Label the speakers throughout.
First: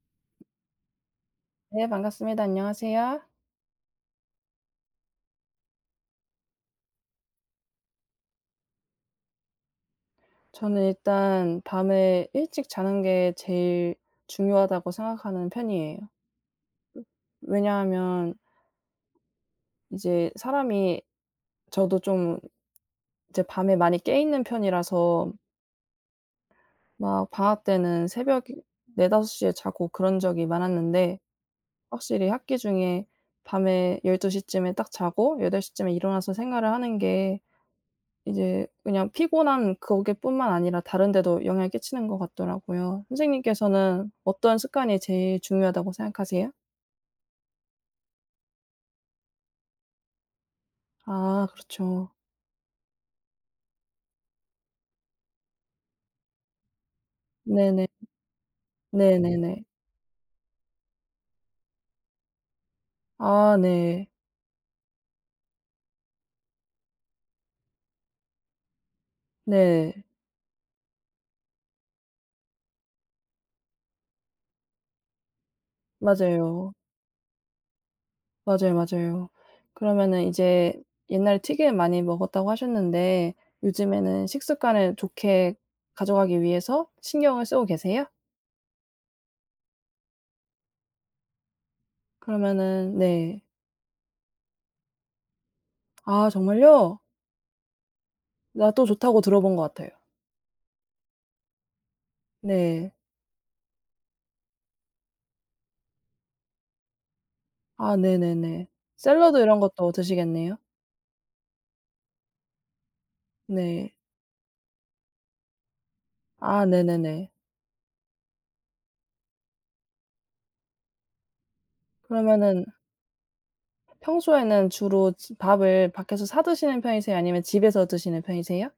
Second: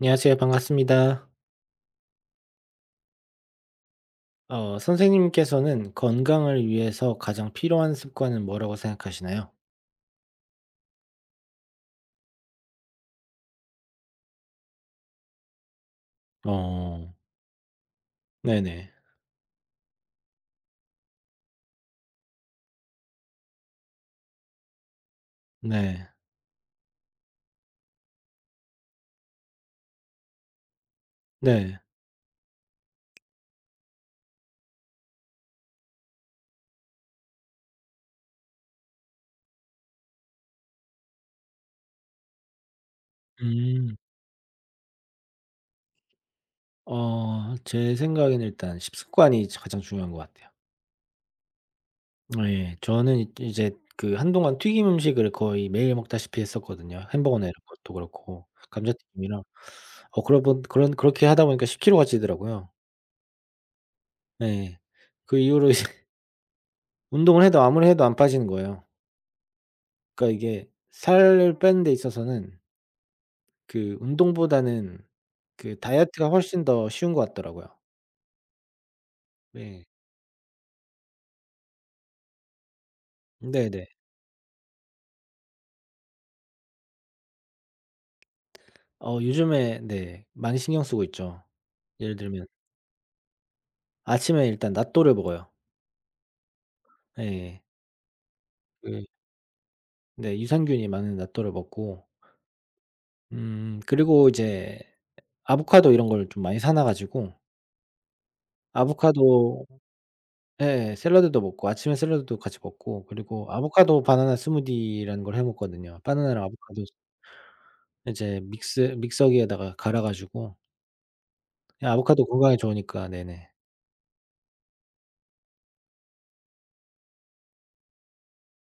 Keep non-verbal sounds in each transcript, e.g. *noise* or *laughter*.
Speaker 1: 안녕하세요. 반갑습니다.
Speaker 2: 네, 반갑습니다. 안녕하세요.
Speaker 1: 선생님께서는 건강을 위해서 가장 필요한 습관은 뭐라고 생각하시나요?
Speaker 2: 저는 일단 밤에 일찍 자는 게 제일 중요하다고 생각하는 편이에요.
Speaker 1: 어,
Speaker 2: 왜냐하면
Speaker 1: 네네.
Speaker 2: 이제 사람이 저도 좀 이제 밤에 많이 깨 있는 편이라서
Speaker 1: 네.
Speaker 2: 막 방학 때는 새벽 4-5 에 자고 그런 적이 많았는데,
Speaker 1: 네.
Speaker 2: 확실히 학기 중에 밤에 12 쯤에 딱 자고 8 쯤에 일어나서 생활을 하는 게 이제 그냥 피곤한 거기뿐만 아니라 다른 데도 영향을 끼치는 것 같더라고요.
Speaker 1: 음.
Speaker 2: 선생님께서는 어떤 습관이 제일 중요하다고 생각하세요?
Speaker 1: 제 생각에는 일단 식습관이 가장 중요한 것 같아요.
Speaker 2: 아 그렇죠.
Speaker 1: 예. 저는 이제 그 한동안 튀김 음식을 거의 매일 먹다시피 했었거든요. 햄버거나 이런
Speaker 2: 네네.
Speaker 1: 것도 그렇고, 감자튀김이랑.
Speaker 2: 네네네.
Speaker 1: 그렇게 하다 보니까 10kg가 찌더라고요.
Speaker 2: 아 네.
Speaker 1: 네. 그 이후로 이제 *laughs* 운동을 해도 아무리 해도 안 빠지는 거예요.
Speaker 2: 네.
Speaker 1: 그러니까 이게 살 빼는 데 있어서는 그 운동보다는 그 다이어트가 훨씬
Speaker 2: 맞아요.
Speaker 1: 더 쉬운 것 같더라고요.
Speaker 2: 맞아요, 맞아요.
Speaker 1: 네.
Speaker 2: 그러면은 이제 옛날에 튀김 많이 먹었다고 하셨는데
Speaker 1: 네네.
Speaker 2: 요즘에는 식습관을 좋게 가져가기 위해서 신경을 쓰고 계세요?
Speaker 1: 요즘에 네 많이 신경 쓰고 있죠. 예를 들면
Speaker 2: 그러면은 네.
Speaker 1: 아침에 일단 낫또를 먹어요.
Speaker 2: 아 정말요?
Speaker 1: 예.
Speaker 2: 나 또
Speaker 1: 그
Speaker 2: 좋다고 들어본 것 같아요.
Speaker 1: 네 유산균이 많은 낫또를 먹고
Speaker 2: 네.
Speaker 1: 그리고 이제 아보카도 이런 걸 좀 많이 사놔 가지고
Speaker 2: 아 네네네. 샐러드 이런
Speaker 1: 아보카도
Speaker 2: 것도 드시겠네요?
Speaker 1: 예 샐러드도 먹고 아침에 샐러드도 같이 먹고 그리고
Speaker 2: 네.
Speaker 1: 아보카도 바나나 스무디라는 걸 해 먹거든요. 바나나랑
Speaker 2: 아
Speaker 1: 아보카도
Speaker 2: 네네네.
Speaker 1: 이제 믹스 믹서기에다가 갈아 가지고 예 아보카도 건강에
Speaker 2: 그러면은
Speaker 1: 좋으니까 네네.
Speaker 2: 평소에는 주로 지 밥을 밖에서 사 드시는 편이세요? 아니면 집에서 드시는 편이세요?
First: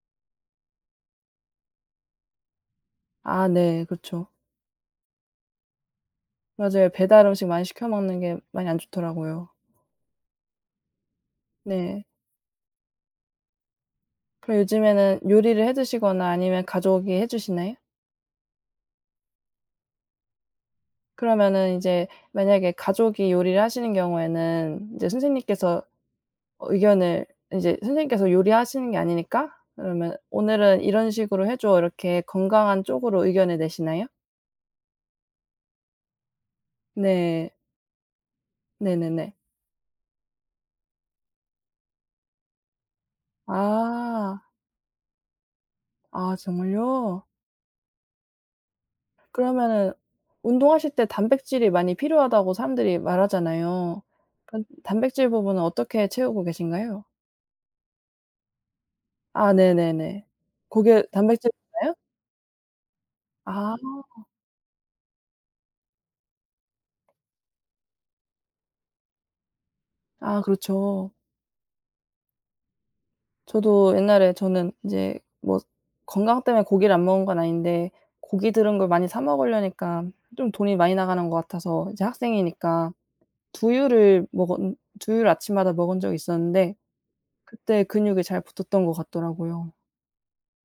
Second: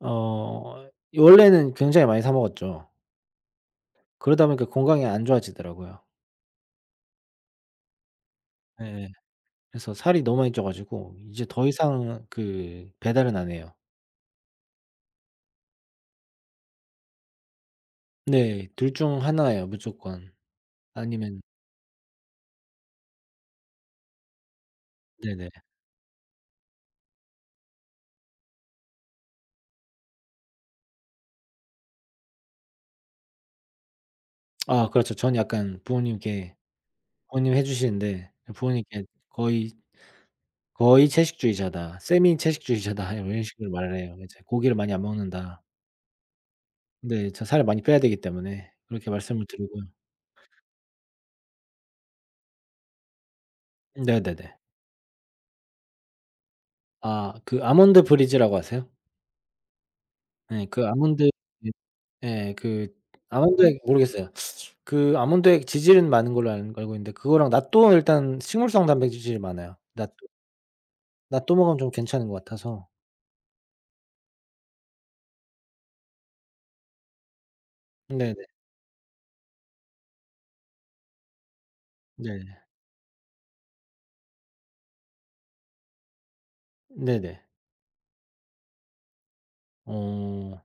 Speaker 1: 어 원래는 굉장히 많이 사 먹었죠.
Speaker 2: 아 네. 그쵸.
Speaker 1: 그러다 보니까 건강이 안 좋아지더라고요.
Speaker 2: 맞아요. 배달 음식 많이 시켜 먹는 게 많이 안
Speaker 1: 예예.
Speaker 2: 좋더라고요.
Speaker 1: 그래서 살이 너무 많이 쪄 가지고 이제 더
Speaker 2: 네.
Speaker 1: 이상 그 배달은 안 해요.
Speaker 2: 그럼 요즘에는 요리를 해 드시거나 아니면 가족이 해 주시나요?
Speaker 1: 네. 둘 중 하나예요 무조건. 아니면
Speaker 2: 그러면은 이제 만약에 가족이 요리를 하시는 경우에는 이제
Speaker 1: 네네.
Speaker 2: 선생님께서 어 의견을 인제 선생님께서 요리하시는 게 아니니까 그러면 "오늘은 이런 식으로 해 줘." 이렇게 건강한 쪽으로 의견을 내시나요?
Speaker 1: 아 그렇죠. 전 약간 부모님께
Speaker 2: 네.
Speaker 1: 부모님이 해 주시는데 부모님께
Speaker 2: 네네네.
Speaker 1: 거의 "거의 채식주의자다. 세미 채식주의자다." *laughs* 이런 식으로 말을 해요. 이제
Speaker 2: 아.
Speaker 1: "고기를 많이 안 먹는다."
Speaker 2: 아 정말요?
Speaker 1: 네. 저 살을 많이 빼야 되기 때문에 그렇게 말씀을 드리고요.
Speaker 2: 그러면은 운동하실 때 단백질이 많이 필요하다고 사람들이 말하잖아요.
Speaker 1: 네네네.
Speaker 2: 그럼 단백질 부분은 어떻게 채우고 계신가요?
Speaker 1: 아 그 아몬드 브리즈라고 아세요?
Speaker 2: 아 네네네.
Speaker 1: 예. 그
Speaker 2: 고게
Speaker 1: 아몬드 예.
Speaker 2: 단백질인가요?
Speaker 1: 예. 그
Speaker 2: 아.
Speaker 1: 아몬드액 모르겠어요. 그 아몬드액 지질은 많은 걸로 알 알고 있는데 그거랑 낫또 일단 식물성 단백질이 많아요. 낫또.
Speaker 2: 아 그렇죠.
Speaker 1: 낫또 먹으면 좀 괜찮은 것 같아서.
Speaker 2: 저도 옛날에 저는 이제 뭐 건강 때문에 고기를 안 먹은 건 아닌데
Speaker 1: 네네.
Speaker 2: 고기 들은 걸 많이 사 먹으려니까 좀 돈이 많이 나가는 것 같아서 이제
Speaker 1: 네.
Speaker 2: 학생이니까 두유를 먹은 두유를 아침마다 먹은 적이 있었는데
Speaker 1: 네네.
Speaker 2: 그때 근육이 잘 붙었던 것 같더라고요.
Speaker 1: 어.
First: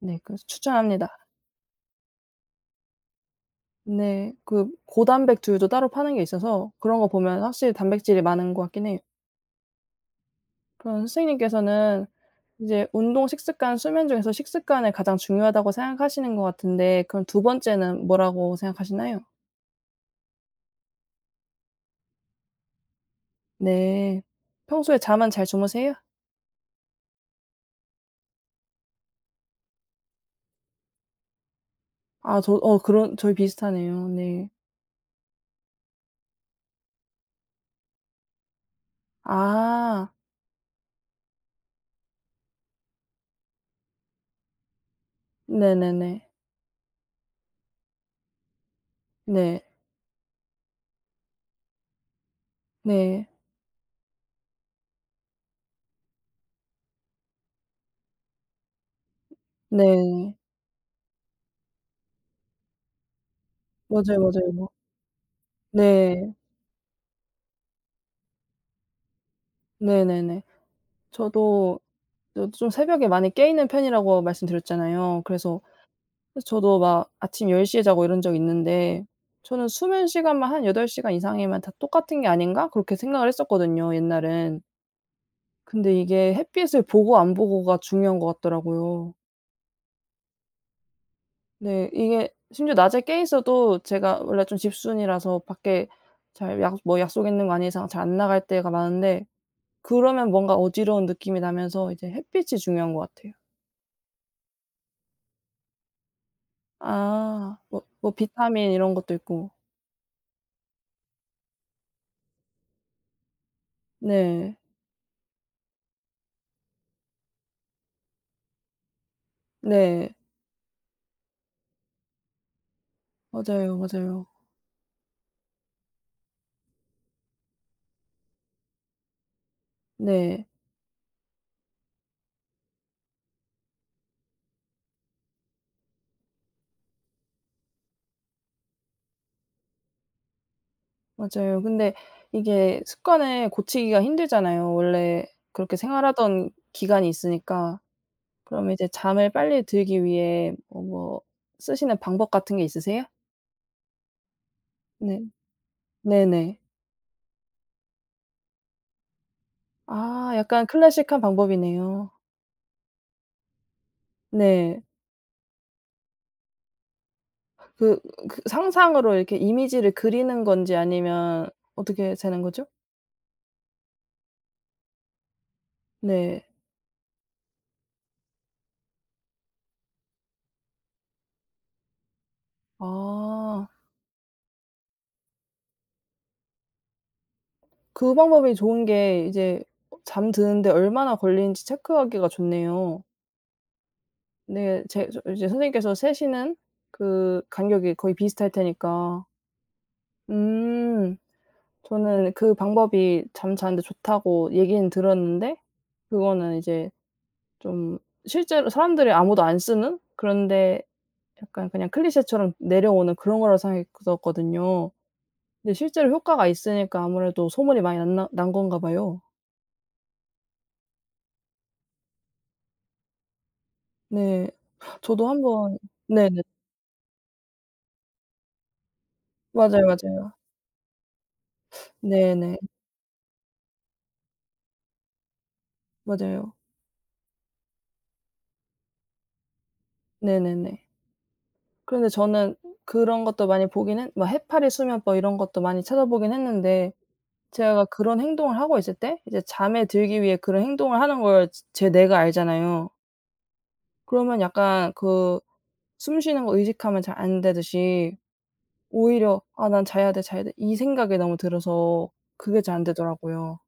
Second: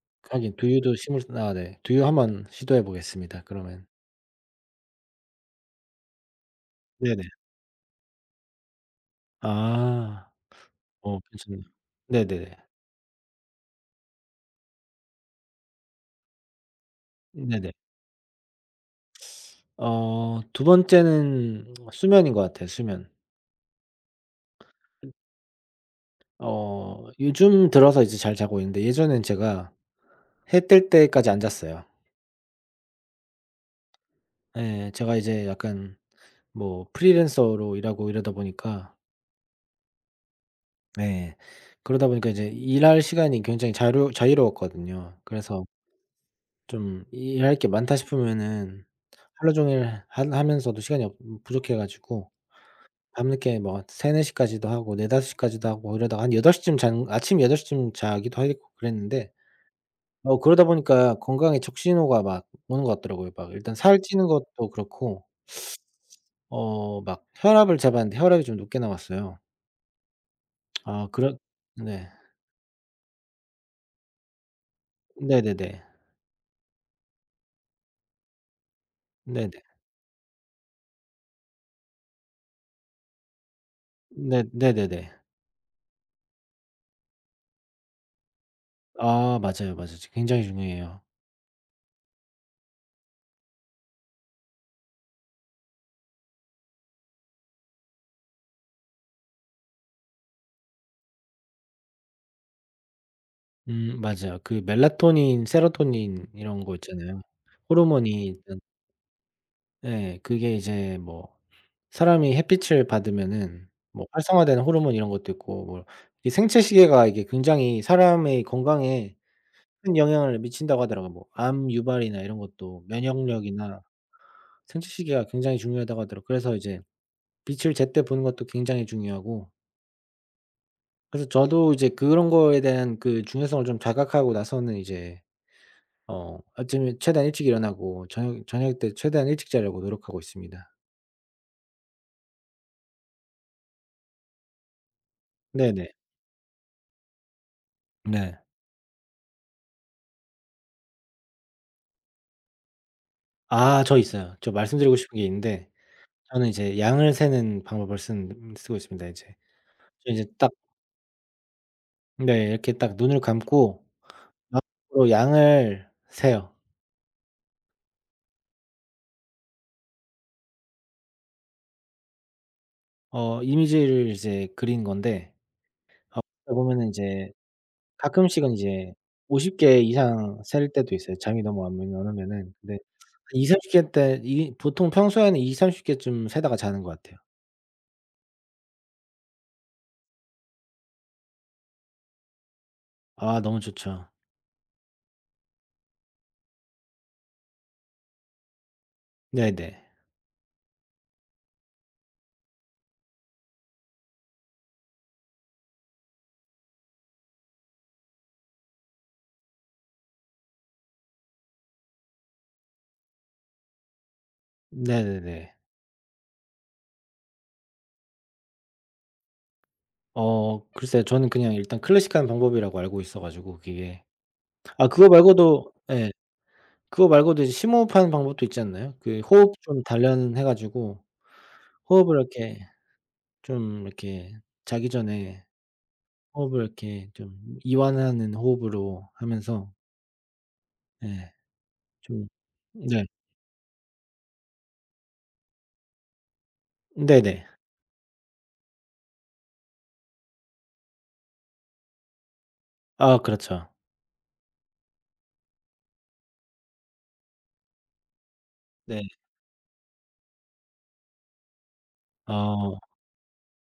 Speaker 2: 네 그래서
Speaker 1: 하긴 두유도
Speaker 2: 추천합니다.
Speaker 1: 식물 아 네. 두유 한번 시도해 보겠습니다 그러면.
Speaker 2: 네 그 고단백 두유도 따로 파는 게 있어서 그런 거
Speaker 1: 네네.
Speaker 2: 보면 확실히 단백질이 많은 것 같긴 해요.
Speaker 1: 아.
Speaker 2: 그럼
Speaker 1: 괜찮네요.
Speaker 2: 선생님께서는
Speaker 1: 네네네.
Speaker 2: 이제 운동, 식습관, 수면 중에서 식습관을 가장 중요하다고 생각하시는 것 같은데 그럼 두
Speaker 1: 네네.
Speaker 2: 번째는 뭐라고 생각하시나요?
Speaker 1: 두 번째는 수면인 것 같아요, 수면.
Speaker 2: 네. 평소에
Speaker 1: 음.
Speaker 2: 잠은 잘 주무세요?
Speaker 1: 요즘 들어서 이제 잘 자고 있는데 예전엔 제가 해뜰 때까지 안 잤어요.
Speaker 2: 아 저 어 그런 저희 비슷하네요. 네.
Speaker 1: 예. 제가 이제 약간 뭐 프리랜서로 일하고 이러다 보니까
Speaker 2: 아.
Speaker 1: 네. 그러다 보니까 이제 일할 시간이 굉장히 자유로웠거든요. 그래서
Speaker 2: 네네네.
Speaker 1: 좀 일할 게 많다 싶으면은 하루
Speaker 2: 네.
Speaker 1: 종일 하 하면서도 시간이 없 부족해 가지고
Speaker 2: 네.
Speaker 1: 밤늦게 뭐 3-4 시까지도 하고 4-5 시까지도 하고 이러다가 한 8 시쯤 잔 아침 8 시쯤 자기도 하겠고 그랬는데
Speaker 2: 네.
Speaker 1: 그러다 보니까 건강에 적신호가 막 오는 것 같더라고요. 막 일단 살
Speaker 2: 맞아요,
Speaker 1: 찌는
Speaker 2: 맞아요.
Speaker 1: 것도 그렇고
Speaker 2: 네.
Speaker 1: 막 혈압을 재봤는데 혈압이 좀 높게 나왔어요.
Speaker 2: 네네네.
Speaker 1: 아 그런
Speaker 2: 저도
Speaker 1: 네.
Speaker 2: 저도 좀 새벽에 많이 깨 있는 편이라고 말씀드렸잖아요. 그래서
Speaker 1: 네네네.
Speaker 2: 저도 막 아침 10시에 자고 이런 적 있는데
Speaker 1: 네네.
Speaker 2: 저는 '수면 시간만 한 8 시간 이상이면 다 똑같은 게 아닌가?' 그렇게 생각을 했었거든요
Speaker 1: 네
Speaker 2: 옛날엔.
Speaker 1: 네네네.
Speaker 2: 근데 이게 햇빛을 보고 안 보고가 중요한 것 같더라고요.
Speaker 1: 아 맞아요, 맞아요. 지 굉장히 중요해요.
Speaker 2: 네 이게 심지어 낮에 깨 있어도 제가 원래 좀 집순이라서 밖에 잘 약 뭐 약속 있는 거 아닌 이상 잘 안 나갈 때가 많은데 그러면 뭔가 어지러운 느낌이 나면서 이제 햇빛이 중요한 것 같아요.
Speaker 1: 맞아요. 그 멜라토닌, 세로토닌 이런 거 있잖아요.
Speaker 2: 아 뭐
Speaker 1: 호르몬이
Speaker 2: 뭐
Speaker 1: 일단
Speaker 2: 비타민 이런 것도 있고.
Speaker 1: 예 그게 이제 뭐 사람이 햇빛을 받으면은 뭐
Speaker 2: 네.
Speaker 1: 활성화되는 호르몬 이런 것도 있고 뭐 이 생체 시계가 이게 굉장히 사람의 건강에 큰
Speaker 2: 네.
Speaker 1: 영향을 미친다고 하더라고요. 뭐 암 유발이나 이런 것도
Speaker 2: 맞아요,
Speaker 1: 면역력이나
Speaker 2: 맞아요.
Speaker 1: 생체 시계가 굉장히 중요하다고 하더라고요. 그래서 이제 빛을 제때 보는 것도 굉장히 중요하고
Speaker 2: 네.
Speaker 1: 그래서 저도 이제 그런 거에 대한 그 중요성을 좀 자각하고 나서는 이제 아침에 최대한 일찍 일어나고 저녁 때 최대한 일찍 자려고 노력하고 있습니다.
Speaker 2: 맞아요. 근데 이게 습관을 고치기가 힘들잖아요. 원래 그렇게
Speaker 1: 네네.
Speaker 2: 생활하던 기간이 있으니까.
Speaker 1: 네.
Speaker 2: 그럼 이제 잠을 빨리 들기 위해 어 뭐 쓰시는 방법 같은 게 있으세요?
Speaker 1: 아 저 있어요. 저 말씀드리고 싶은
Speaker 2: 네.
Speaker 1: 게 있는데 저는
Speaker 2: 네네.
Speaker 1: 이제 양을 세는 방법을 쓴 쓰고 있습니다 이제. 저 이제
Speaker 2: 아
Speaker 1: 딱
Speaker 2: 약간 클래식한 방법이네요.
Speaker 1: 네 이렇게 딱 눈을 감고
Speaker 2: 네.
Speaker 1: 마음으로 양을 세요.
Speaker 2: 그 그 상상으로 이렇게 이미지를 그리는 건지 아니면 어떻게 되는 거죠?
Speaker 1: 이미지를 이제 그린 건데 어
Speaker 2: 네.
Speaker 1: 그러다 보면은 이제 가끔씩은 이제 50개 이상 셀 때도 있어요 잠이 너무 안 오면은. 근데 2 0
Speaker 2: 아.
Speaker 1: 3개때 이 보통 평소에는 20-30 개쯤 세다가 자는 것 같아요.
Speaker 2: 그 방법이 좋은 게 이제 잠드는데 얼마나 걸리는지 체크하기가 좋네요.
Speaker 1: 아 너무 좋죠.
Speaker 2: 네. 제 저 이제 선생님께서 세시는 그 간격이 거의 비슷할 테니까.
Speaker 1: 네네.
Speaker 2: 음. 저는 그 방법이 잠자는데 좋다고 얘기는 들었는데 그거는 이제 좀 실제로 사람들이 아무도 안 쓰는 그런데 약간 그냥 클리셰처럼 내려오는 그런 거라고 생각했었거든요.
Speaker 1: 네네네.
Speaker 2: 근데 실제로 효과가 있으니까 아무래도 소문이 많이 났나 난 건가 봐요.
Speaker 1: 글쎄요. 저는 그냥 일단 클래식한 방법이라고 알고 있어 가지고 그게.
Speaker 2: 네.
Speaker 1: 아 그거
Speaker 2: 저도
Speaker 1: 말고도
Speaker 2: 한번
Speaker 1: 예.
Speaker 2: 네네.
Speaker 1: 그거 말고도 이제 심호흡하는 방법도 있지 않나요? 그 호흡 좀
Speaker 2: 맞아요, 맞아요.
Speaker 1: 단련해 가지고 호흡을
Speaker 2: 네네.
Speaker 1: 이렇게 좀 이렇게 자기 전에
Speaker 2: 맞아요.
Speaker 1: 호흡을 이렇게 좀 이완하는 호흡으로 하면서
Speaker 2: 네네네.
Speaker 1: 예
Speaker 2: 그런데
Speaker 1: 좀
Speaker 2: 저는
Speaker 1: 네.
Speaker 2: 그런 것도 많이 보긴 했 막 해파리 수면법 이런 것도 많이 찾아보긴 했는데
Speaker 1: 네네.
Speaker 2: 제가 그런 행동을 하고 있을 때 이제 잠에 들기 위해 그런 행동을 하는 걸 제 뇌가 알잖아요.
Speaker 1: 아 그렇죠.
Speaker 2: 그러면 약간 그 숨 쉬는 거 의식하면 잘 안 되듯이
Speaker 1: 네.
Speaker 2: 오히려 '아 난 자야 돼, 자야 돼.' 이 생각이 너무 들어서 그게 잘
Speaker 1: 어
Speaker 2: 안 되더라고요.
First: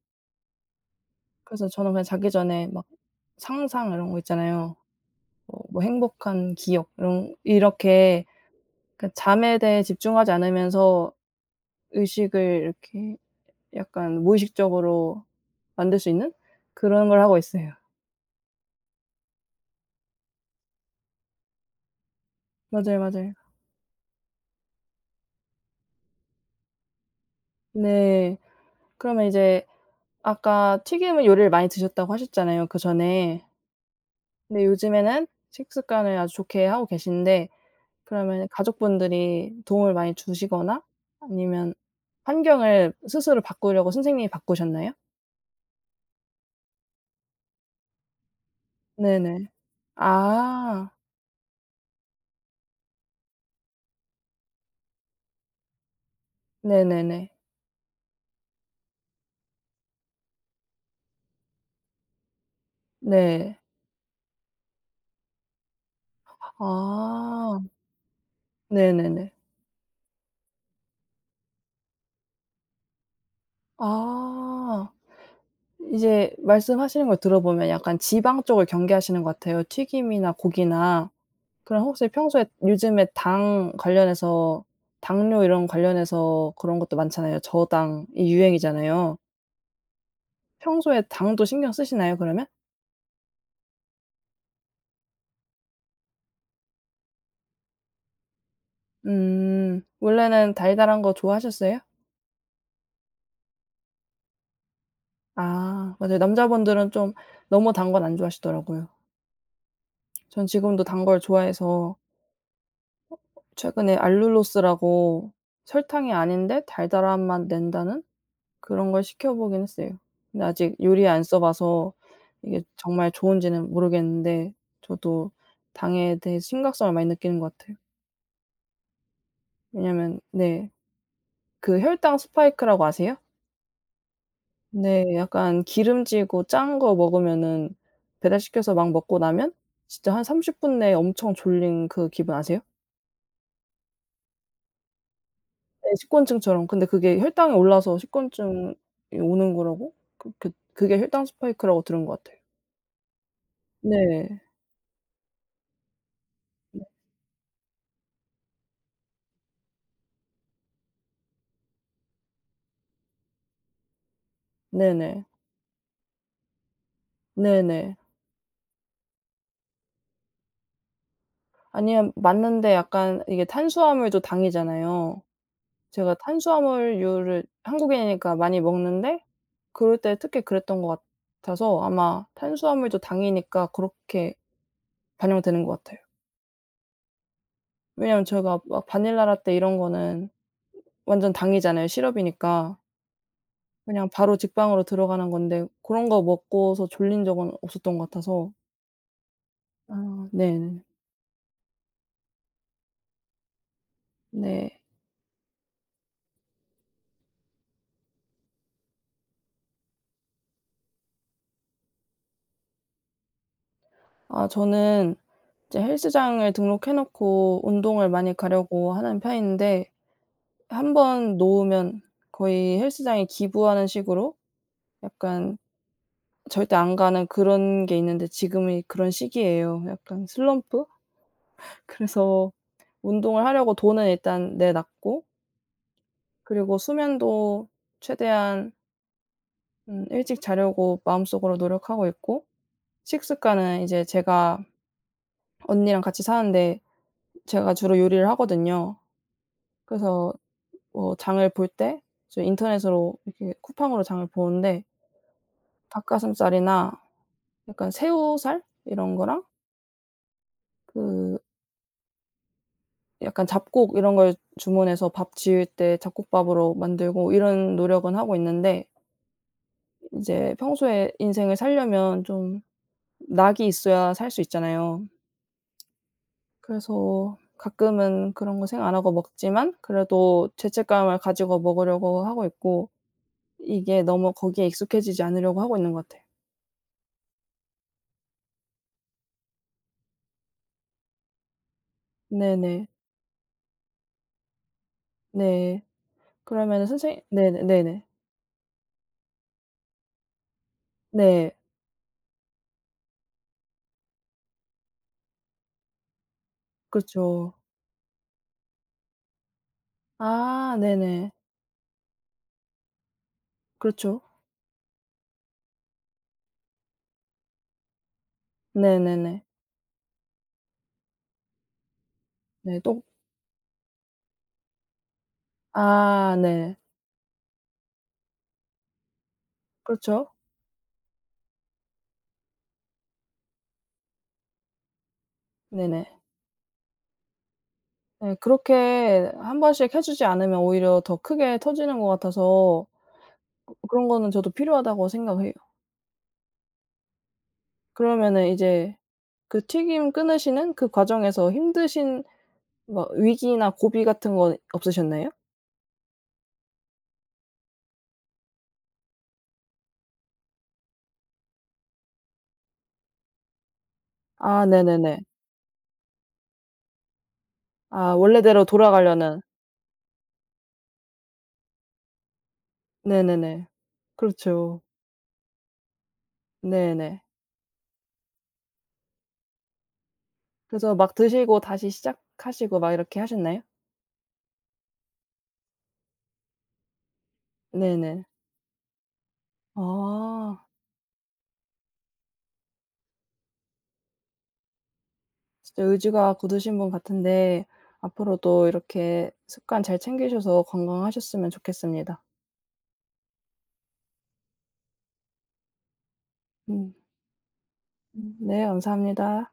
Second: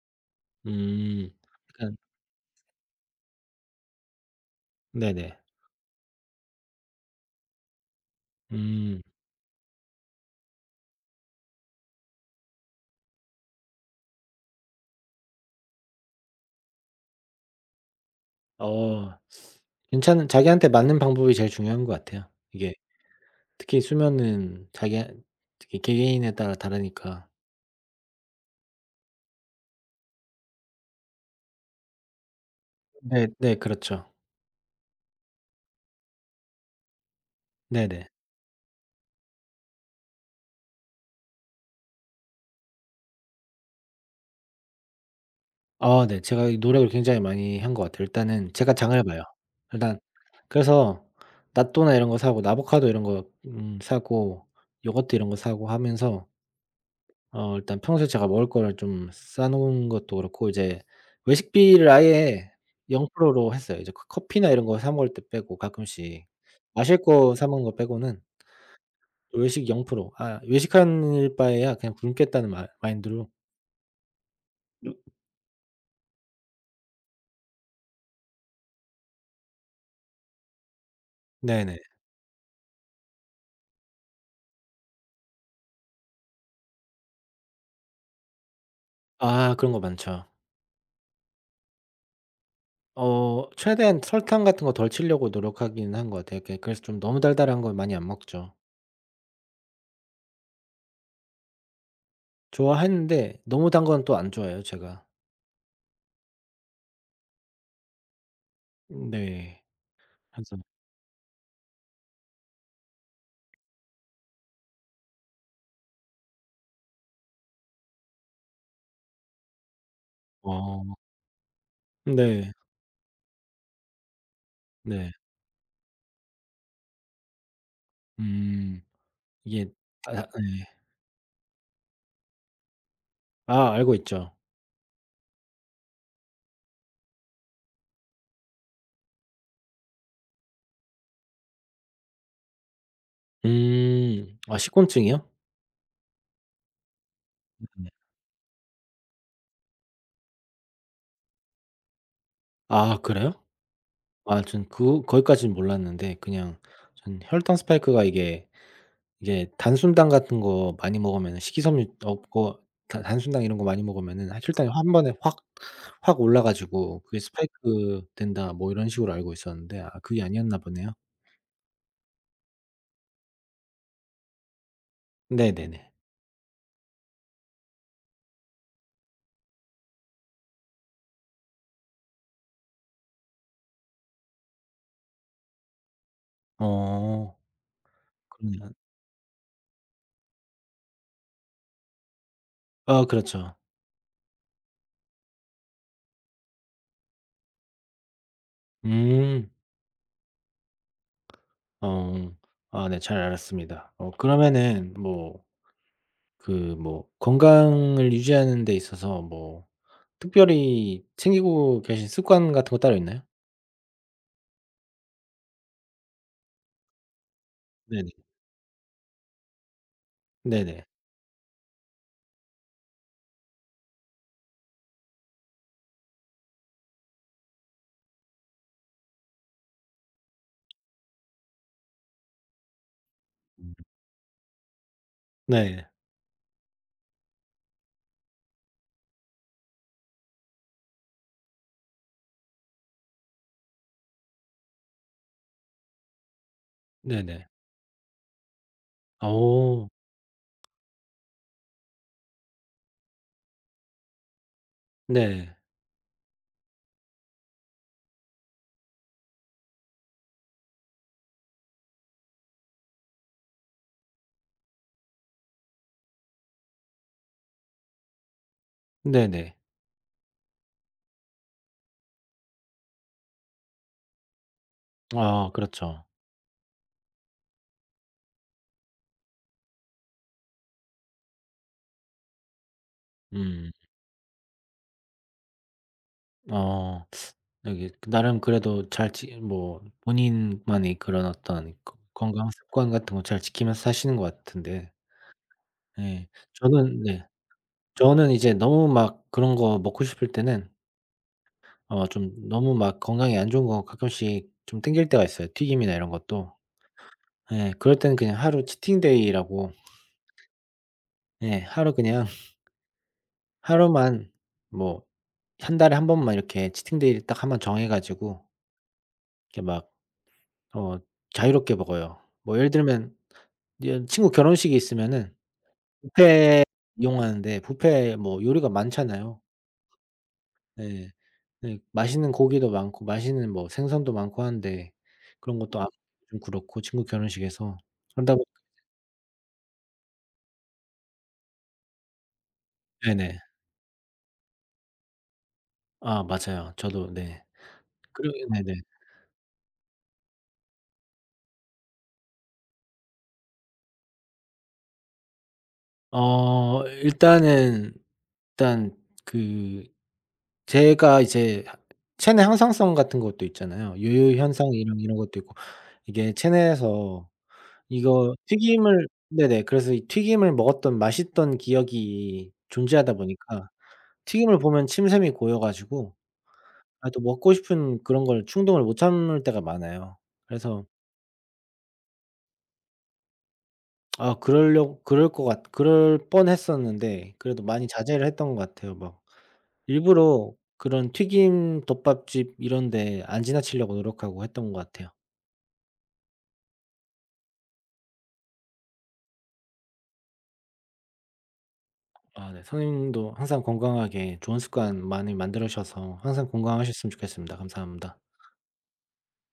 Speaker 1: 음.
Speaker 2: 그래서 저는
Speaker 1: 약간
Speaker 2: 그냥 자기 전에 막 상상 이런 거 있잖아요.
Speaker 1: 네네.
Speaker 2: 뭐 행복한 기억 이런 이렇게
Speaker 1: 음.
Speaker 2: 그 잠에 대해 집중하지 않으면서 의식을 이렇게 약간 무의식적으로 만들 수 있는 그런 걸 하고 있어요.
Speaker 1: 어 괜찮은 자기한테 맞는 방법이 제일 중요한 것 같아요. 이게
Speaker 2: 맞아요, 맞아요.
Speaker 1: 특히 수면은 자기 특히 개개인에 따라 다르니까.
Speaker 2: 네. 그러면 이제 아까 튀김을 요리를 많이 드셨다고 하셨잖아요,
Speaker 1: 네.
Speaker 2: 그전에.
Speaker 1: 네 그렇죠.
Speaker 2: 근데 요즘에는 식습관을 아주 좋게 하고 계신데
Speaker 1: 네네.
Speaker 2: 그러면 가족분들이 도움을 많이 주시거나 아니면 환경을 스스로 바꾸려고 선생님이 바꾸셨나요?
Speaker 1: 아 네. 제가 이 노력을 굉장히 많이 한 것 같아요. 일단은 제가 장을 봐요.
Speaker 2: 네네.
Speaker 1: 일단
Speaker 2: 아.
Speaker 1: 그래서 낫또나 이런 거 사고 아보카도 이런 거 사고 요거트 이런 거 사고 하면서
Speaker 2: 네네네.
Speaker 1: 일단 평소에 제가 먹을 거를 좀 싸 놓은 것도 그렇고 이제 외식비를 아예 0%로
Speaker 2: 네.
Speaker 1: 했어요. 이제 그 커피나 이런 거 사 먹을 때 빼고 가끔씩 마실 거 사
Speaker 2: 아.
Speaker 1: 먹는 거 빼고는
Speaker 2: 네네네.
Speaker 1: 외식 0%아 외식할 바에야 그냥 굶겠다는 마 마인드로
Speaker 2: 아.
Speaker 1: 음.
Speaker 2: 이제 말씀하시는 걸 들어보면 약간 지방 쪽을 경계하시는 것 같아요. 튀김이나 고기나.
Speaker 1: 네네.
Speaker 2: 그럼 혹시 평소에 요즘에 당 관련해서 당뇨 이런 관련해서 그런 것도 많잖아요. 저당이 유행이잖아요.
Speaker 1: 아 그런 거 많죠.
Speaker 2: 평소에 당도 신경 쓰시나요 그러면?
Speaker 1: 최대한 설탕 같은 거 덜 치려고 노력하긴 한 것 같아요. 그게 그래서 좀 너무 달달한 건 많이 안 먹죠.
Speaker 2: 음. 원래는 달달한 거 좋아하셨어요?
Speaker 1: 좋아하는데 너무 단 건 또 안 좋아해요 제가.
Speaker 2: 아 맞아요. 남자분들은 좀 너무 단건 안 좋아하시더라고요.
Speaker 1: 네.
Speaker 2: 전 지금도 단 걸 좋아해서 최근에 알룰로스라고 설탕이 아닌데 달달한 맛 낸다는 그런 걸 시켜 보긴 했어요. 근데 아직
Speaker 1: 어.
Speaker 2: 요리 안 써 봐서
Speaker 1: 네.
Speaker 2: 이게 정말 좋은지는 모르겠는데
Speaker 1: 네.
Speaker 2: 저도 당에 대해 심각성을 많이 느끼는 것 같아요.
Speaker 1: 음. 이게 아
Speaker 2: 왜냐면
Speaker 1: 네.
Speaker 2: 네. 그 혈당 스파이크라고 아세요?
Speaker 1: 아 알고 있죠.
Speaker 2: 네. 약간 기름지고 짠 거 먹으면은 배달시켜서 막 먹고 나면 진짜 한 30분 내에 엄청 졸린 그 기분 아세요?
Speaker 1: 음. 아 식곤증이요?
Speaker 2: 예. 식곤증처럼. 근데 그게 혈당이
Speaker 1: 네.
Speaker 2: 올라서 식곤증이 오는 거라고 그게 혈당 스파이크라고 들은 것 같아요.
Speaker 1: 아 그래요? 아
Speaker 2: 네.
Speaker 1: 전 그 거기까지는 몰랐는데 그냥
Speaker 2: 네.
Speaker 1: 전 혈당 스파이크가 이게 단순당 같은 거 많이 먹으면 식이섬유 없고 단 단순당 이런 거 많이 먹으면은 혈당이 한 번에
Speaker 2: 네네.
Speaker 1: 확 올라 가지고 그게
Speaker 2: 네네.
Speaker 1: 스파이크 된다 뭐 이런 식으로 알고 있었는데 아 그게 아니었나 보네요.
Speaker 2: 아니요. 맞는데 약간 이게 탄수화물도 당이잖아요.
Speaker 1: 네네네.
Speaker 2: 제가 탄수화물류를 한국인이니까 많이 먹는데 그럴 때 특히 그랬던 것 같아서 아마 탄수화물도 당이니까 그렇게 반영되는 것 같아요.
Speaker 1: 어.
Speaker 2: 왜냐면 제가
Speaker 1: 그러면
Speaker 2: 막 바닐라 라떼 이런 거는 완전 당이잖아요, 시럽이니까.
Speaker 1: 아 그렇죠.
Speaker 2: 그냥 바로 직방으로 들어가는 건데 그런 거 먹고서 졸린 적은 없었던 것 같아서.
Speaker 1: 음.
Speaker 2: 아 네네.
Speaker 1: 어. 아네 잘 알았습니다.
Speaker 2: 네.
Speaker 1: 그러면은 뭐 그 뭐 건강을 유지하는 데 있어서 뭐 특별히 챙기고 계신 습관 같은 거 따로 있나요?
Speaker 2: 아 저는 이제 헬스장을 등록해 놓고 운동을
Speaker 1: 네네.
Speaker 2: 많이 가려고 하는 편인데
Speaker 1: 네네.
Speaker 2: 한 번 놓으면 거의 헬스장에 기부하는 식으로 약간 절대 안 가는 그런 게 있는데 지금이 그런 시기예요. 약간 슬럼프? 그래서 운동을
Speaker 1: 음.
Speaker 2: 하려고 돈은 일단 내 놨고
Speaker 1: 네.
Speaker 2: 그리고 수면도 최대한 일찍 자려고 마음속으로 노력하고 있고 식습관은 이제 제가 언니랑 같이 사는데
Speaker 1: 네네.
Speaker 2: 제가 주로 요리를 하거든요.
Speaker 1: 어
Speaker 2: 그래서 뭐 장을 볼 때 이제 인터넷으로 이렇게 쿠팡으로 장을 보는데
Speaker 1: 네.
Speaker 2: 닭가슴살이나 약간 새우살 이런 거랑 그 약간 잡곡 이런 걸 주문해서 밥 지을 때 잡곡밥으로 만들고 이런 노력은 하고 있는데
Speaker 1: 네네.
Speaker 2: 이제 평소에 인생을 살려면 좀 낙이 있어야 살 수 있잖아요.
Speaker 1: 아 그렇죠.
Speaker 2: 그래서 가끔은 그런 거 생각 안 하고 먹지만 그래도 죄책감을 가지고 먹으려고 하고 있고
Speaker 1: 음.
Speaker 2: 이게 너무 거기에 익숙해지지 않으려고 하고 있는 것 같아요.
Speaker 1: 어 여기 나름 그래도 잘 지 뭐 본인만의 그런 어떤 거 건강
Speaker 2: 네네.
Speaker 1: 습관 같은 거 잘 지키면서 사시는 것 같은데
Speaker 2: 네.
Speaker 1: 예.
Speaker 2: 그러면은
Speaker 1: 저는
Speaker 2: 선생님
Speaker 1: 네.
Speaker 2: 네네 네네.
Speaker 1: 저는 이제 너무 막 그런 거 먹고 싶을 때는
Speaker 2: 네.
Speaker 1: 좀 너무 막 건강에 안 좋은 거 가끔씩 좀 땡길 때가 있어요, 튀김이나 이런 것도.
Speaker 2: 그렇죠.
Speaker 1: 예. 그럴 때는 그냥 하루 치팅 데이라고
Speaker 2: 아 네네.
Speaker 1: 예 하루 그냥
Speaker 2: 그렇죠.
Speaker 1: 하루만 뭐 한 달에 한 번만 이렇게 치팅 데이를 딱 한번 정해 가지고
Speaker 2: 네네네.
Speaker 1: 이렇게 막 어 자유롭게 먹어요. 뭐 예를
Speaker 2: 네 똑
Speaker 1: 들면 이제 친구 결혼식이 있으면은
Speaker 2: 아
Speaker 1: 뷔페
Speaker 2: 네.
Speaker 1: 이용하는데 뷔페 뭐 요리가 많잖아요.
Speaker 2: 그렇죠.
Speaker 1: 예. 네 맛있는 고기도 많고 맛있는 뭐 생선도 많고 하는데 그런 것도 안
Speaker 2: 네네.
Speaker 1: 좀 그렇고 친구 결혼식에서 그러다
Speaker 2: 네
Speaker 1: 보니
Speaker 2: 그렇게 한 번씩 해 주지 않으면 오히려 더 크게 터지는 것 같아서
Speaker 1: 네네.
Speaker 2: 그런 거는 저도 필요하다고 생각해요.
Speaker 1: 아 맞아요. 저도 네. 그러
Speaker 2: 그러면은
Speaker 1: 네네.
Speaker 2: 이제 그 튀김 끊으시는 그 과정에서 힘드신 뭐 위기나 고비 같은 건 없으셨나요?
Speaker 1: 일단은 일단 그 제가 이제 하 체내 항상성 같은 것도 있잖아요. 요요
Speaker 2: 아
Speaker 1: 현상 이런
Speaker 2: 네네네.
Speaker 1: 것도 있고 이게 체내에서
Speaker 2: 아
Speaker 1: 이거
Speaker 2: 원래대로
Speaker 1: 튀김을
Speaker 2: 돌아가려는
Speaker 1: 네네. 그래서 이 튀김을 먹었던 맛있던 기억이 존재하다
Speaker 2: 네네네.
Speaker 1: 보니까 튀김을
Speaker 2: 그렇죠.
Speaker 1: 보면 침샘이 고여 가지고 아 또
Speaker 2: 네네.
Speaker 1: 먹고 싶은 그런 걸 충동을 못 참을 때가 많아요. 그래서
Speaker 2: 그래서 막 드시고 다시 시작하시고 막 이렇게 하셨나요?
Speaker 1: 아 그러려 그럴 것 같 그럴 뻔했었는데 그래도 많이
Speaker 2: 네네.
Speaker 1: 자제를 했던 것 같아요. 막 일부러
Speaker 2: 아
Speaker 1: 그런 튀김 덮밥집 이런 데 안 지나치려고 노력하고 했던 것 같아요.
Speaker 2: 진짜 의지가 굳으신 분 같은데 앞으로도 이렇게 습관 잘 챙기셔서 건강하셨으면 좋겠습니다.
Speaker 1: 아 네. 선생님도 항상 건강하게 좋은 습관 많이 만들으셔서 항상
Speaker 2: 음.
Speaker 1: 건강하셨으면 좋겠습니다. 감사합니다.
Speaker 2: 네 감사합니다.